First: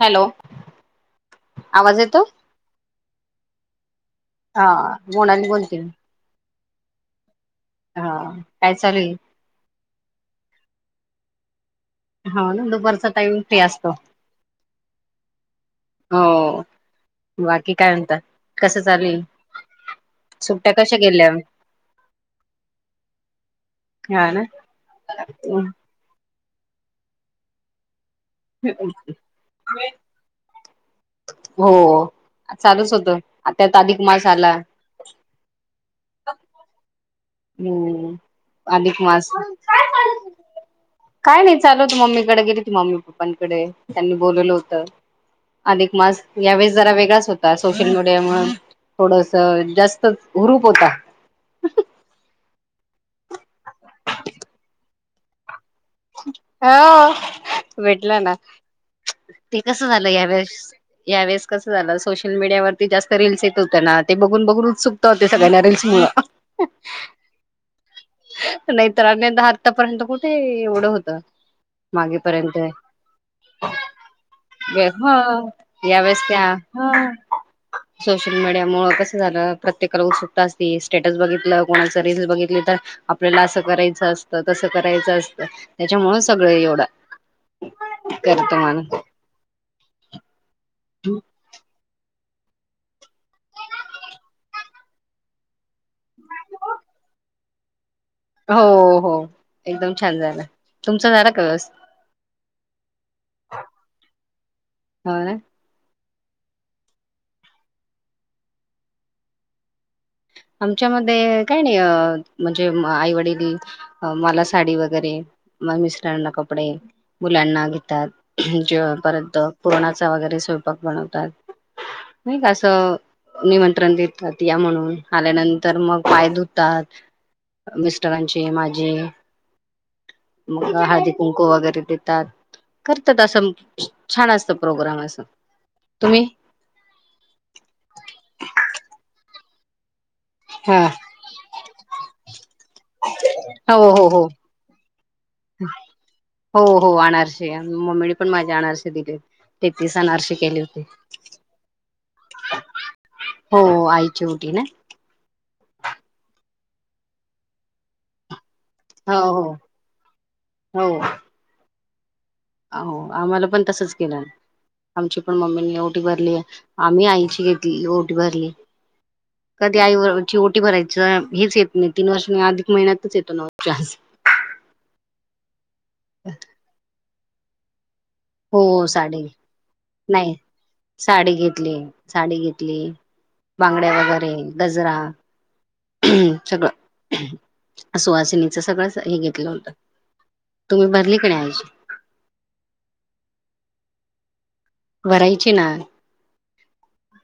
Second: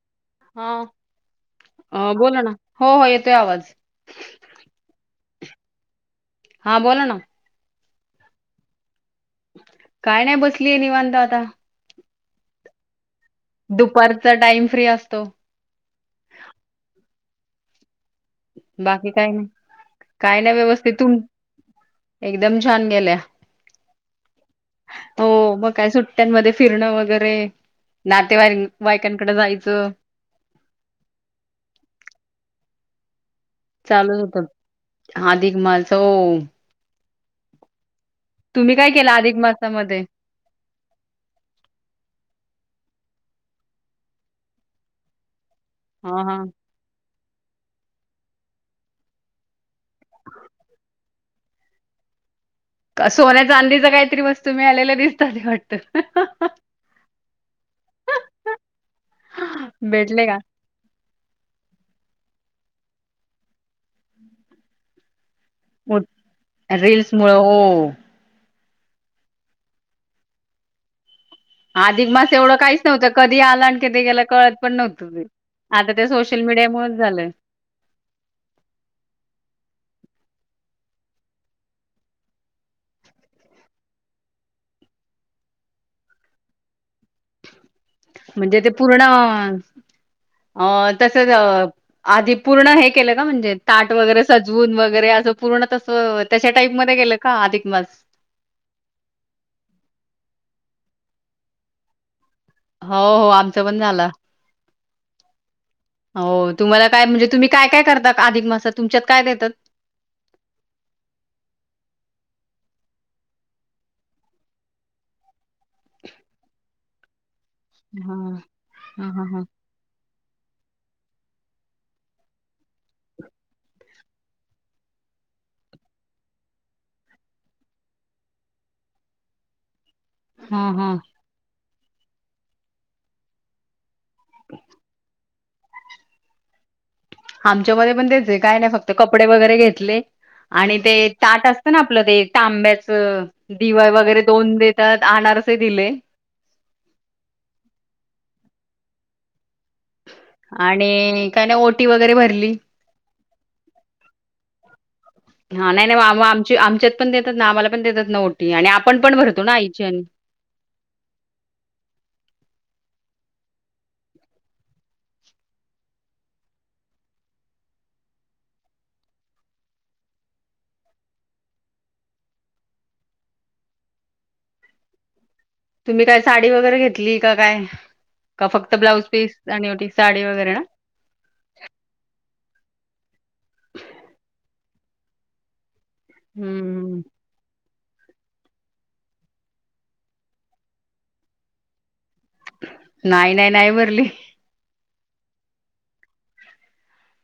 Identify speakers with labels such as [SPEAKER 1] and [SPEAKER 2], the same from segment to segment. [SPEAKER 1] Hello
[SPEAKER 2] हा
[SPEAKER 1] आवाज
[SPEAKER 2] अ
[SPEAKER 1] येतो
[SPEAKER 2] बोला ना हो हो येतोय आवाज.
[SPEAKER 1] हा मोनाली बोलते मी.
[SPEAKER 2] हा बोला ना.
[SPEAKER 1] हा काय चालू आहे.
[SPEAKER 2] काय नाही बसलीय निवांत आता.
[SPEAKER 1] हा न बरसात टाइम फ्री असतो
[SPEAKER 2] दुपारचा टाइम फ्री असतो
[SPEAKER 1] हो. बाकी काय म्हणता कसं
[SPEAKER 2] बाकी
[SPEAKER 1] चालेल.
[SPEAKER 2] काय नाही काय नाही
[SPEAKER 1] सुट्ट्या
[SPEAKER 2] व्यवस्थित
[SPEAKER 1] कशा
[SPEAKER 2] तुम
[SPEAKER 1] गेल्या?
[SPEAKER 2] एकदम छान गेल्या.
[SPEAKER 1] हा ना.
[SPEAKER 2] हो मग काय सुट्ट्यांमध्ये फिरणं वगैरे, नातेवाई वायकांकडे जायचं.
[SPEAKER 1] हो [inaudible] चालूच होत त्यात अधिक
[SPEAKER 2] चालू
[SPEAKER 1] मास
[SPEAKER 2] होत
[SPEAKER 1] आला
[SPEAKER 2] आधिक मासच हो
[SPEAKER 1] हम्म
[SPEAKER 2] [inaudible] तुम्ही काय केला अधिक मासामध्ये
[SPEAKER 1] काय नाही चालू तू मम्मीकडे गेली ती मम्मी पप्पांकडे त्यांनी बोलवलं होत अधिक
[SPEAKER 2] हा
[SPEAKER 1] मास
[SPEAKER 2] हा
[SPEAKER 1] या वेळेस जरा वेगळाच होता सोशल मीडिया मग थोडस जास्त हुरूप होता [inaudible]
[SPEAKER 2] का सोन्याचा आधीचा काहीतरी वस्तू मी आलेला दिसत [inaudible] वाटतं
[SPEAKER 1] हो [inaudible] भेटलं ना ते कस झालं
[SPEAKER 2] भेटले का
[SPEAKER 1] यावेळेस -यावेेळेस कस झालं सोशल मीडियावर जास्त रीलल्स येत होत ना ते बघून बघून उत्सुकता हो ते सगळ्यांना रील्स मुळे
[SPEAKER 2] रील्स मुळ हो
[SPEAKER 1] [inaudible] नाही तर आनंद आत्तापर्यंत कुठे एवढं होतं
[SPEAKER 2] अधिक मास एवढं
[SPEAKER 1] मागेपर्यंत
[SPEAKER 2] काहीच नव्हतं कधी आला आणि कधी गेला कळत पण
[SPEAKER 1] ह
[SPEAKER 2] नव्हतं ते आता सोश
[SPEAKER 1] यावेळेस
[SPEAKER 2] सोशल
[SPEAKER 1] त्या ह
[SPEAKER 2] मीडियामुळेच‌ झालंय
[SPEAKER 1] [inaudible] सोशल मीडिया मुळ कसं झालं प्रत्येकाला उत्सुक स्टेटस बघितलं कोणाच रीलस बघितली तर आपल्याला असं करायचं असतं तसं करायचं असतं [inaudible] त्याच्यामुळे सगळे एवढं करतो
[SPEAKER 2] म्हणजे ते
[SPEAKER 1] माणूस
[SPEAKER 2] पूर्ण अ तसच अ आधी पूर्ण हे केलं का म्हणजे ताट वगैरे सजवून वगैरे असं पूर्ण तस त्याच्या टाईपमध्ये गेलं का अधिक मास
[SPEAKER 1] हो- हो एकदम छान झालं तुमचं झालं कस
[SPEAKER 2] हो- हो आमचं पण झालंय
[SPEAKER 1] हो ना
[SPEAKER 2] हो तुम्हाला काय म्हणजे तुम्ही काय -काय करता अधिक मासात तुमच्यात काय देतात
[SPEAKER 1] [inaudible] आमच्यामध्ये काय नाही म्हणजे आईवडील मला साडी वगैरे मिस्टरांना कपडे मुलांना
[SPEAKER 2] हा
[SPEAKER 1] घेतात [inaudible] जे
[SPEAKER 2] हा हा
[SPEAKER 1] परंत
[SPEAKER 2] हा
[SPEAKER 1] पुरणाचं वगैरे स्वयंपाक बनवतात नाही का असं निमंत्रण देतात या म्हणून आल्यानंतर मग पाय धुतात [inaudible] मिस्टरांचे माझी
[SPEAKER 2] हा हा
[SPEAKER 1] हळदी [inaudible] कुंकू वगैरे देतात करतात असं छान असत प्रोग्राम असं तुम्ही
[SPEAKER 2] आमच्यामध्ये पण तेच काय नाही फक्त कपडे वगैरे घेतले आणि
[SPEAKER 1] हा
[SPEAKER 2] ते ताट अस असत ना आपलं ते तांब्याच दिवाळ
[SPEAKER 1] हो हो
[SPEAKER 2] वगैरे
[SPEAKER 1] हो
[SPEAKER 2] दोन देतात अनारसे दिले
[SPEAKER 1] हो- हो आमच्या मम्मीने पण माझ्या अनारसे दिलेत ते तीस अनारसे केले होते [inaudible]
[SPEAKER 2] आणि काय नाही ओटी वगैरे भरली
[SPEAKER 1] हो आईची उटी ना
[SPEAKER 2] [inaudible] हा नाही- नाही आम- आम आमच्यात पण देतात ना आम्हाला पण देतात न ते आणि आपण पण
[SPEAKER 1] हो
[SPEAKER 2] भरतो ना
[SPEAKER 1] हो
[SPEAKER 2] आईची आणि.
[SPEAKER 1] हो हो आम्हाला पण तसच केलं. आमची पण मम्मीनी ओटी भरली आम्ही आईची घेतली ओटी भरली. कधी आई वची ओटी भरायचीं हेच येत नाही तीन वर्ष अधिक महिन्यातच येतो क्लास. [inaudible]
[SPEAKER 2] तुम्ही काय साडी वगैरे घेतली का काय? का
[SPEAKER 1] हो
[SPEAKER 2] फक्त ब्लाऊज
[SPEAKER 1] साडी,
[SPEAKER 2] पीस आणि ओटी साडी
[SPEAKER 1] नाही
[SPEAKER 2] वगैरे ना
[SPEAKER 1] साडी घेतली, साडी घेतली. ती बांगड्या वगैरे गजरा. सगळं.
[SPEAKER 2] हम्म
[SPEAKER 1] सुवासिनीच सगळंच हे घेतलं होत तुम्ही भरली का नाही आईची.
[SPEAKER 2] नाही नाही नाही भरली.
[SPEAKER 1] भरायची ना.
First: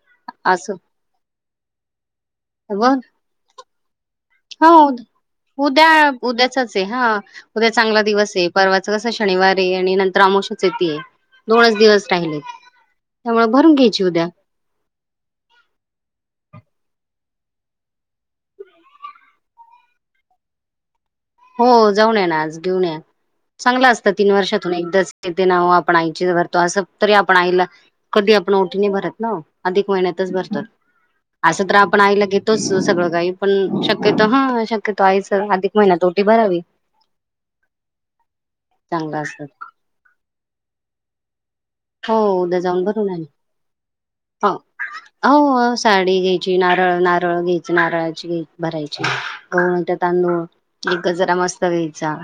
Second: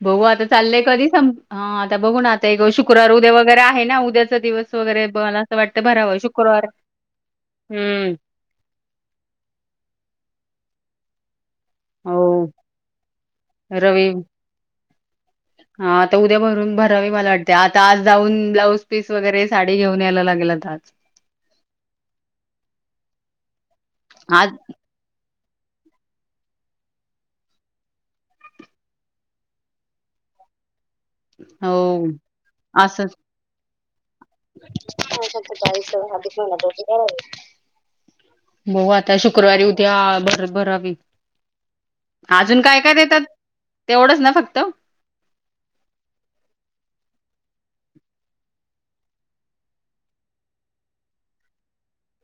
[SPEAKER 2] बघू आता
[SPEAKER 1] असं
[SPEAKER 2] चाललंय कधी सम आता बघू ना आता गं
[SPEAKER 1] बघ
[SPEAKER 2] शुक्रवार उद्या वगैरे आहे ना उद्या चां दिवस
[SPEAKER 1] हो
[SPEAKER 2] वगैरे बल
[SPEAKER 1] उद्या उद्याचाच आहे हा उद्या चांगला
[SPEAKER 2] हम्म
[SPEAKER 1] दिवस आहे परवाचा कसं शनिवारी आहे आणि नंतर अमावश चे ते दोनच दिवस
[SPEAKER 2] हो
[SPEAKER 1] राहिले त्यामुळे भरून घ्यायची
[SPEAKER 2] रवी
[SPEAKER 1] उद्या.
[SPEAKER 2] हा आता उद्या भरून भरावी मला वा त्या आता आज जाऊन ब्लाऊज पीस वगैरे साडी घेऊन यायला लागेलत आता आज.
[SPEAKER 1] हो जाऊन या ना आज घेऊन या चांगला असतं तीन
[SPEAKER 2] आज
[SPEAKER 1] वर्षातून एकदाच तेन तेनाव आपण आईचे भरतो असं तरी आपण आईला कधी आपण ओटी भरत ना अधिक महिन्यात च भरतात असं तर
[SPEAKER 2] हो
[SPEAKER 1] आपण आईला घेतोच सगळं
[SPEAKER 2] असंच
[SPEAKER 1] काही पण शक्यतो हा शक्यतो आईच अधिक महिन्या तो
[SPEAKER 2] बघु
[SPEAKER 1] चांगलं
[SPEAKER 2] आता
[SPEAKER 1] असत
[SPEAKER 2] शुक्रवारी उद्या बरबर अबी
[SPEAKER 1] हो उद्या जाऊन भरून आले
[SPEAKER 2] तेवढंच ना
[SPEAKER 1] हो
[SPEAKER 2] फक्त हा
[SPEAKER 1] हो साडी घे चे नारळ नारळ घ्याय नारळाची भरायची [unintelligible] तांदूळ एक गजरा मस्त घ्यायचं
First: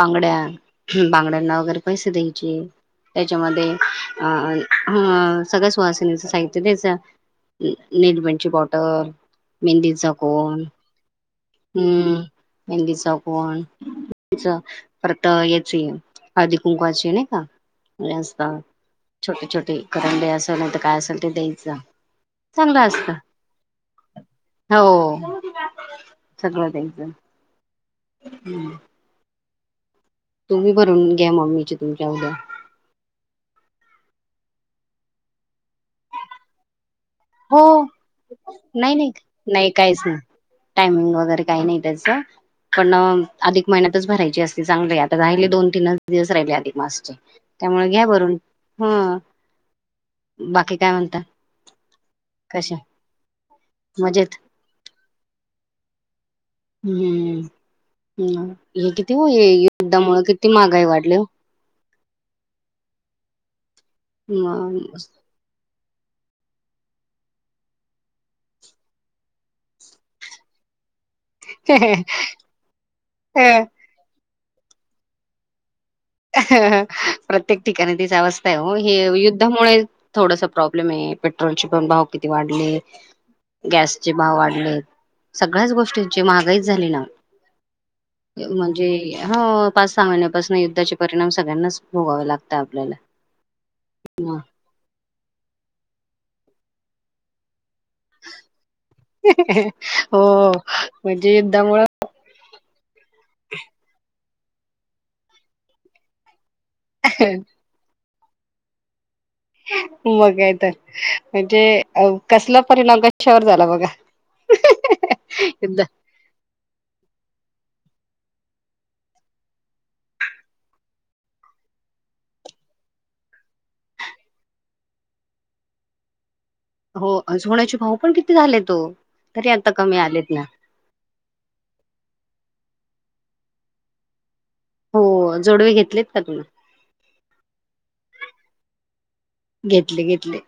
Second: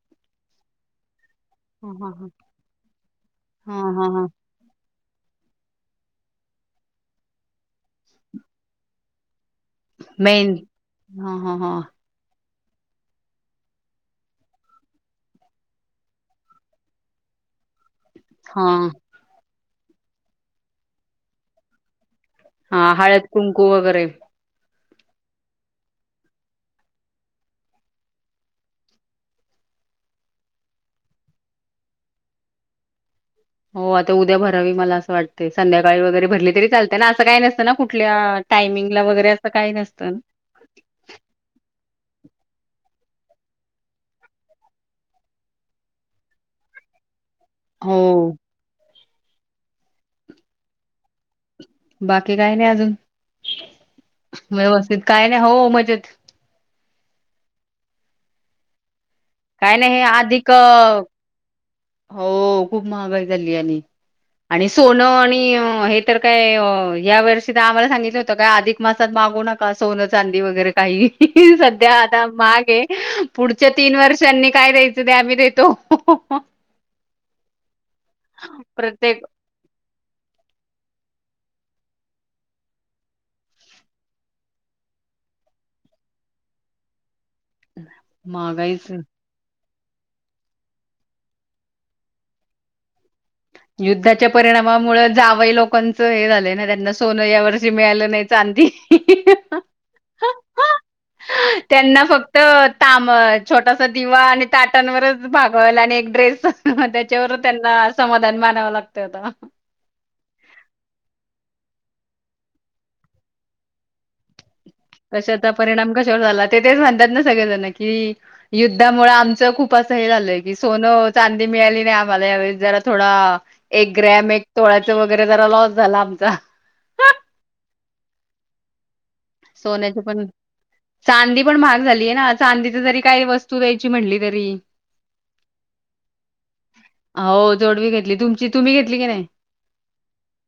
[SPEAKER 1] बांगड्या हम्म बांगड्या ना वगैरे
[SPEAKER 2] हा
[SPEAKER 1] पैसे द्यायचे त्याच्यामध्ये
[SPEAKER 2] हा हा हा
[SPEAKER 1] अ
[SPEAKER 2] हा
[SPEAKER 1] अ हां सगळ्या सुहासिनीचं साहित्य द्यायचं नेलपेंटची बॉटल मेहंदीचा कोन
[SPEAKER 2] मेहंदी हा हा हा
[SPEAKER 1] हम्म मेहंदीचा कोन परत याचे हळदी कुंकवाचे नाही का असतात
[SPEAKER 2] हा
[SPEAKER 1] छोटे छोटी करंडे असेल नाही तर काय असेल ते द्यायचा.
[SPEAKER 2] हा हळद कुंकू वगैरे
[SPEAKER 1] हो. सगळं द्यायचं. तुम्ही भरून घ्या मम्मीचे तुमच्या उद्या.
[SPEAKER 2] हो. आता उद्या भरावी मला असं वाटते. संध्याकाळी जरी भरली तरी चालते. त्यांना असं काही
[SPEAKER 1] हो
[SPEAKER 2] नसतं ना कुठल्या
[SPEAKER 1] नाही
[SPEAKER 2] टायमिंगला
[SPEAKER 1] नाही
[SPEAKER 2] वगैरे असं
[SPEAKER 1] नाही
[SPEAKER 2] काही
[SPEAKER 1] काहीच नाही
[SPEAKER 2] नसतं?
[SPEAKER 1] टायमिंग वगैरे काही नाही त्याचं. पण अधिक महिन्यातच भरायची असती चांगली. आता राहिले दोन तीन दिवस राहिले अधिक मासचे. त्यामुळे घ्या
[SPEAKER 2] हो
[SPEAKER 1] भरून. ह बाकी काय म्हणता?
[SPEAKER 2] बाकी काय नाही
[SPEAKER 1] कशा
[SPEAKER 2] अजून.
[SPEAKER 1] मजेत
[SPEAKER 2] व्यवस्थित काय नाही. हो मजेत.
[SPEAKER 1] हम्म हम. किती
[SPEAKER 2] काय नाही हे
[SPEAKER 1] युद्धामुळे किती
[SPEAKER 2] अधिक
[SPEAKER 1] महागाई
[SPEAKER 2] अ,
[SPEAKER 1] वाढली.
[SPEAKER 2] हो. खूप महागाई झाली. आणि आणि सोनं आणि हे तर काय. या वर्षी तर आम्हाला सांगितलं होतं काय अधिक मासात मागू नका सोनं चांदी वगैरे काही. सध्या आता महाग आहे. पुढच्या तीन वर्षांनी काय द्यायचं ते आम्ही देतो.
[SPEAKER 1] प्रत्येक ठिकाणी [unintelligible] हे
[SPEAKER 2] प्रत्येक
[SPEAKER 1] युद्धामुळे थोडस प्रॉब्लेम आहे. पेट्रोलचे भाव पण किती वाढले. गॅसचे भाव वाढले. सगळ्याच गोष्टींची महागाईच झाली ना.
[SPEAKER 2] महागाईच
[SPEAKER 1] म्हणजे हो. पाच सहा महिन्यापासून युद्धाचे परिणाम सगळ्यांनाच भोगावे लागत आपल्याला,
[SPEAKER 2] युद्धाच्या परिणामामुळे जावई लोकांचं हे झालंय ना त्यांना सोन यावर मिळालं नाही चांदी
[SPEAKER 1] हो म्हणजे युद्धामुळं
[SPEAKER 2] त्यांना फक्त. ताम छोटासा दिवा आणि ताटांवरच भागल आणि एक ड्रेस, मग त्याच्यावर त्यांना समाधान मानावं लागत होतं.
[SPEAKER 1] मग आहे तर म्हणजे कसला परिणाम कशावर झाला बघा,
[SPEAKER 2] कशाचा
[SPEAKER 1] युद्ध
[SPEAKER 2] परिणाम कशावर झाला ते तेच म्हणतात ना सगळे जण कि युद्धामुळे आमचं खूप असं हे झालंय की सोनं चांदी मिळाली नाही आम्हाला यावे जरा थोडा. एक ग्रॅम एक तोळ्याच वगैरे जरा लॉस झाला आमचा.
[SPEAKER 1] हो अज होण्याचे भाऊ पण किती झाले तो,
[SPEAKER 2] सोन्याची पण चांदी पण महाग झालीय ना चांदी तथ जरी काय वस्तू द्यायची म्हटली तरी,
[SPEAKER 1] हो जोडवे घेतलेत का तुम्ही
[SPEAKER 2] तमची तुम्ही घेतली की नाही.
[SPEAKER 1] घेतले घेतले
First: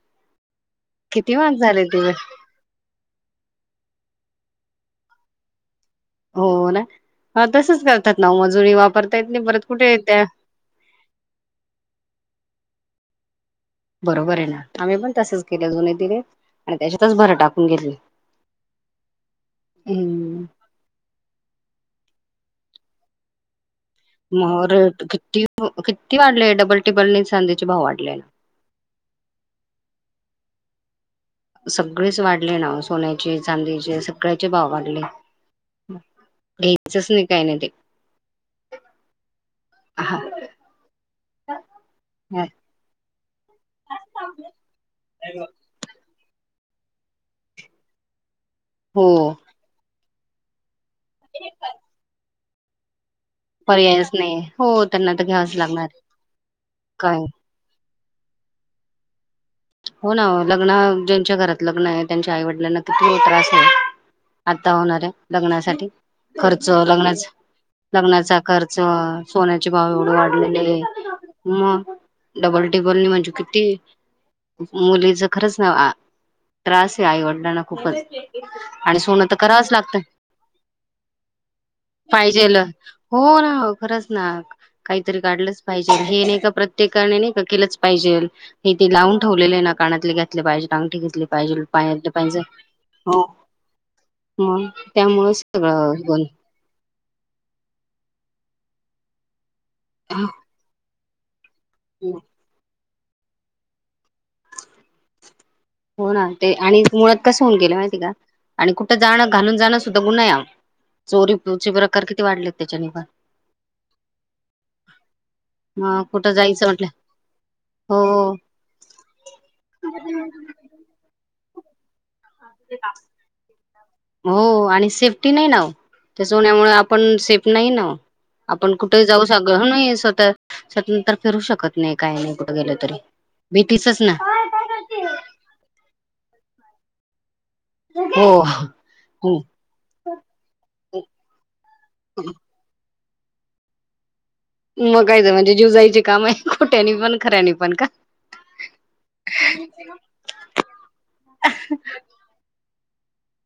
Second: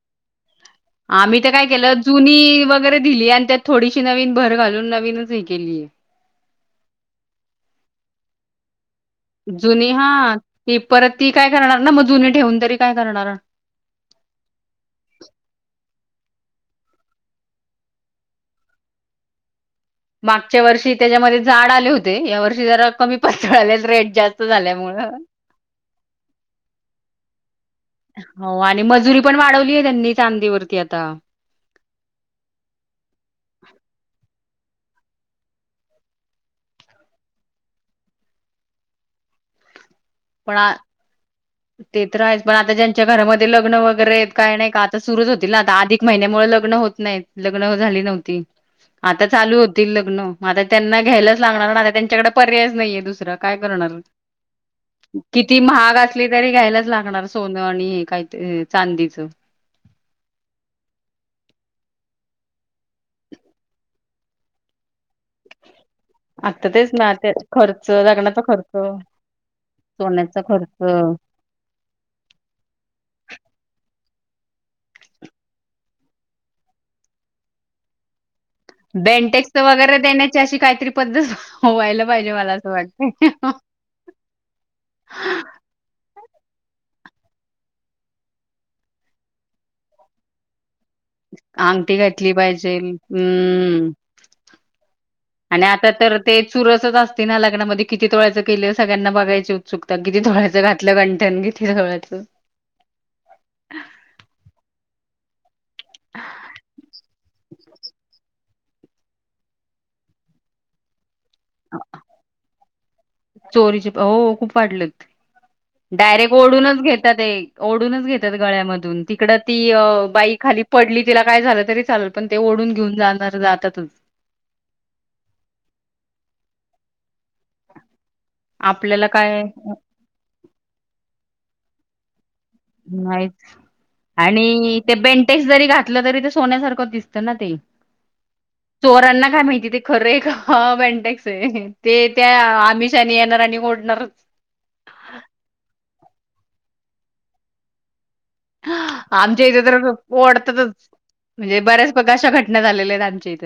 [SPEAKER 1] किती
[SPEAKER 2] आम्ही तर
[SPEAKER 1] महाग
[SPEAKER 2] काय
[SPEAKER 1] झाले
[SPEAKER 2] केलं
[SPEAKER 1] ते
[SPEAKER 2] जुनी वगैरे दिली आणि त्या थोडीशी नवीन भर घालून नवीनच हे केली आहे.
[SPEAKER 1] हो तसच करतात ना मजुरी वापर
[SPEAKER 2] जुनी हा ती परत ती काय करणार ना मग जुनी ठेऊून तरी काय करणार.
[SPEAKER 1] बरोबर आहे ना आम्ही पण तसेच केल्या जुने दिने, आणि त्याच्यातच भरं टाकून घेतली. हम्म.
[SPEAKER 2] मागच्या वर्षी त्याच्यामध्ये झाड आले होते या वर्षी जरा कमी पातळ आल्या.
[SPEAKER 1] मर किती किती वाढले डबल टिबल न सांध [unintelligible]
[SPEAKER 2] हो आणि मजुरी पण वाढवली आहे त्यांनी चांदीवरती आता
[SPEAKER 1] सगळेच वाढले ना, सोन्याचे, चांदीचे, सगळ्या- भाव वाढले, घ्यायचच नाही काही नाही ते हा. [unintelligible]
[SPEAKER 2] पळ [unintelligible] ते तर आहेच,
[SPEAKER 1] हा.
[SPEAKER 2] पण आता ज्यांच्या घरामध्ये लग्न वगैरे काय नाही का आता सुरूच होतील ना आता आधिक- महिन्यामुळे लग्न होत नाही लग्न झाली नव्हती
[SPEAKER 1] हो
[SPEAKER 2] आता चालू होतील लग्न म आता त्यांना घ्यायलाच लागणार नाही त्यांच्याकडे पर्यायच नाहीय दस काय काणार
[SPEAKER 1] पर्यायच नाही हो त्यांना तर घ्यावच
[SPEAKER 2] किती
[SPEAKER 1] लागणार
[SPEAKER 2] महाग अस कुठली तरी घ्यायलाच
[SPEAKER 1] काय
[SPEAKER 2] लागणार सोनं आणि हे काही चांदीच
[SPEAKER 1] हो ना लग्न ज्यांच्या घरात लग्न आहे त्यांच्या आईवडिलांना किती त्रास आहे. आता होणाऱ्या लग्नासाठी. खर्च
[SPEAKER 2] आता तेच ना
[SPEAKER 1] लग्ना
[SPEAKER 2] ते खर्च
[SPEAKER 1] लग्नाचा खर्च सोन्याचे भाव एवढे
[SPEAKER 2] सोन्याचा
[SPEAKER 1] वाढलेले,
[SPEAKER 2] खर्च
[SPEAKER 1] म डबल टिबल ने म्हणजे किती- मुलीच खरंच ना त्रास आहे आईवडिलांना खूपच- आणि सोनं तर
[SPEAKER 2] बेनटेक्स
[SPEAKER 1] करावंच
[SPEAKER 2] वगैरे
[SPEAKER 1] लागतं
[SPEAKER 2] देण्याची अशी काहीतरी पद्धत व्हायला पाहिजे मला
[SPEAKER 1] पाहिजेल
[SPEAKER 2] असं
[SPEAKER 1] हो ना
[SPEAKER 2] वाटतय.
[SPEAKER 1] हो खरंच ना काहीतरी काढलंच पाहिजे. प्रत्येकाने नाही का केलंच पाहिजे हे ते लावून ठेवलेले ना कानातले घातले पाहिजे. अंगठी घेतली पाहिजे,
[SPEAKER 2] अंगठी
[SPEAKER 1] पायातलं
[SPEAKER 2] घातली
[SPEAKER 1] पैंजण
[SPEAKER 2] पाहिजे हम्म
[SPEAKER 1] मग त्यामुळें
[SPEAKER 2] आणि आता
[SPEAKER 1] सगळं
[SPEAKER 2] तर
[SPEAKER 1] घोधळ
[SPEAKER 2] ते चुरसच असते लग्नामध्ये किती तोळ्याचं केलं सग्यांना बघायची उत्सुकता किती तोळ्याचं घातलं घंटन, ळायचं
[SPEAKER 1] हो ना ते आणि मुळात कसं होऊन गेलं माहिती का आणि कुठं जाणं घालून जाणं सुद्धा गुन्हा आहे. चोरीचे प्रकार किती वाढलेत त्याच्या नि
[SPEAKER 2] चोरीचे प हो खूप वाढलेत. डायरेक्ट ओढूनच घेतात ओढूनच घेतात
[SPEAKER 1] हो
[SPEAKER 2] गळ्यामधून तिकड ती बाई खाली पडली तिला काय झालं तरी चाल-
[SPEAKER 1] हो आणि सेफ्टी नाही ना त्याच्यामुळे आपण सेफ नाही ना आपण कुठे
[SPEAKER 2] आपल्याला
[SPEAKER 1] जाऊ
[SPEAKER 2] काय
[SPEAKER 1] सग स्वतः स्वतंत्र फिरू शकत नाही काय नाही. गेलं तरी
[SPEAKER 2] नाहीच
[SPEAKER 1] भीतीचच ना
[SPEAKER 2] आणि ते बेंटेक्स जरी घातलं तरी ते सोन्यासारख दिसत ना ते
[SPEAKER 1] हो.
[SPEAKER 2] चोरांना
[SPEAKER 1] हो
[SPEAKER 2] काय माहिती ते खरं एक बेन्टेक्स आहे ते त्या आमीश येणार आणि ओढणार.
[SPEAKER 1] त्यानी पण खऱ्यानी पण का
[SPEAKER 2] आमच्या इथे तर ओढतातच म्हणजे बऱ्याच बघा अशा घटना झालेल्या आहेत आमच्या इथ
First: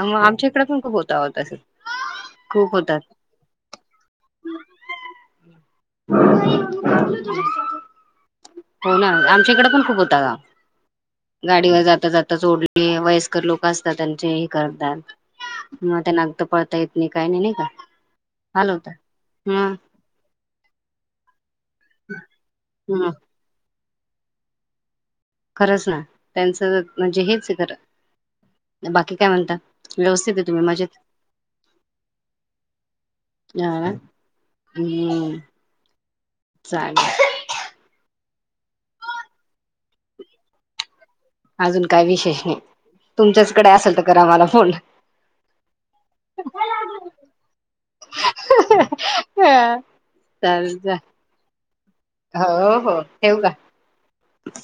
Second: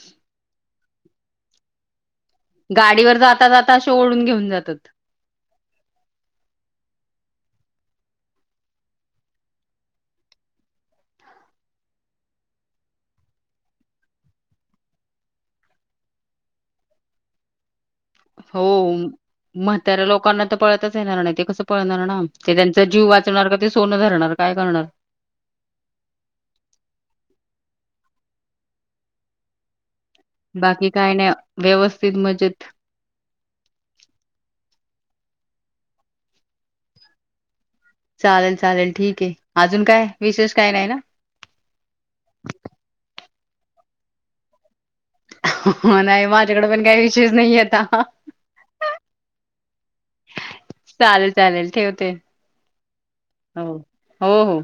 [SPEAKER 1] मग आमच्या इकडे पण खूप होत होत खूप
[SPEAKER 2] गाडीवर जाता जाता
[SPEAKER 1] होतात
[SPEAKER 2] ओढून घेऊन जातात
[SPEAKER 1] [inaudible] हो ना आमच्या इकडे पण खूप होता का गाडीवर जाता जाता सोडले वयस्कर लोक असतात त्यांचे करतात मग ते नाग त पडता येत नाही काही नाही नाही का
[SPEAKER 2] हो
[SPEAKER 1] हाल होता
[SPEAKER 2] म्हाताऱ्या लोकांना तर पळताच येणार नाही ते कस. पळणार ना ते त्यांचा
[SPEAKER 1] ह
[SPEAKER 2] जीव वाचणार का ते सोनं धरणार काय करणार
[SPEAKER 1] खरंच ना त्यांचं म्हणजे हेच खरं बाकी काय म्हणता व्यवस्थित आहे तुम्ही
[SPEAKER 2] बाकी
[SPEAKER 1] मजेत
[SPEAKER 2] काय नाही व्यवस्थित मजेत
[SPEAKER 1] अह हम्म चालेल
[SPEAKER 2] चालेल चालेल ठीक आहे अजून काय विशेष काय नाही ना
[SPEAKER 1] अजून काय विशेष नाही तुमच्याचकडे असेल तर करा मला फोन
[SPEAKER 2] नाही माझ्याकडे पण काही विशेष नाही आता
[SPEAKER 1] ह चाल जा
[SPEAKER 2] चालेल चालेल ठेवते
[SPEAKER 1] हो हो ठेऊ का
[SPEAKER 2] हो हो हो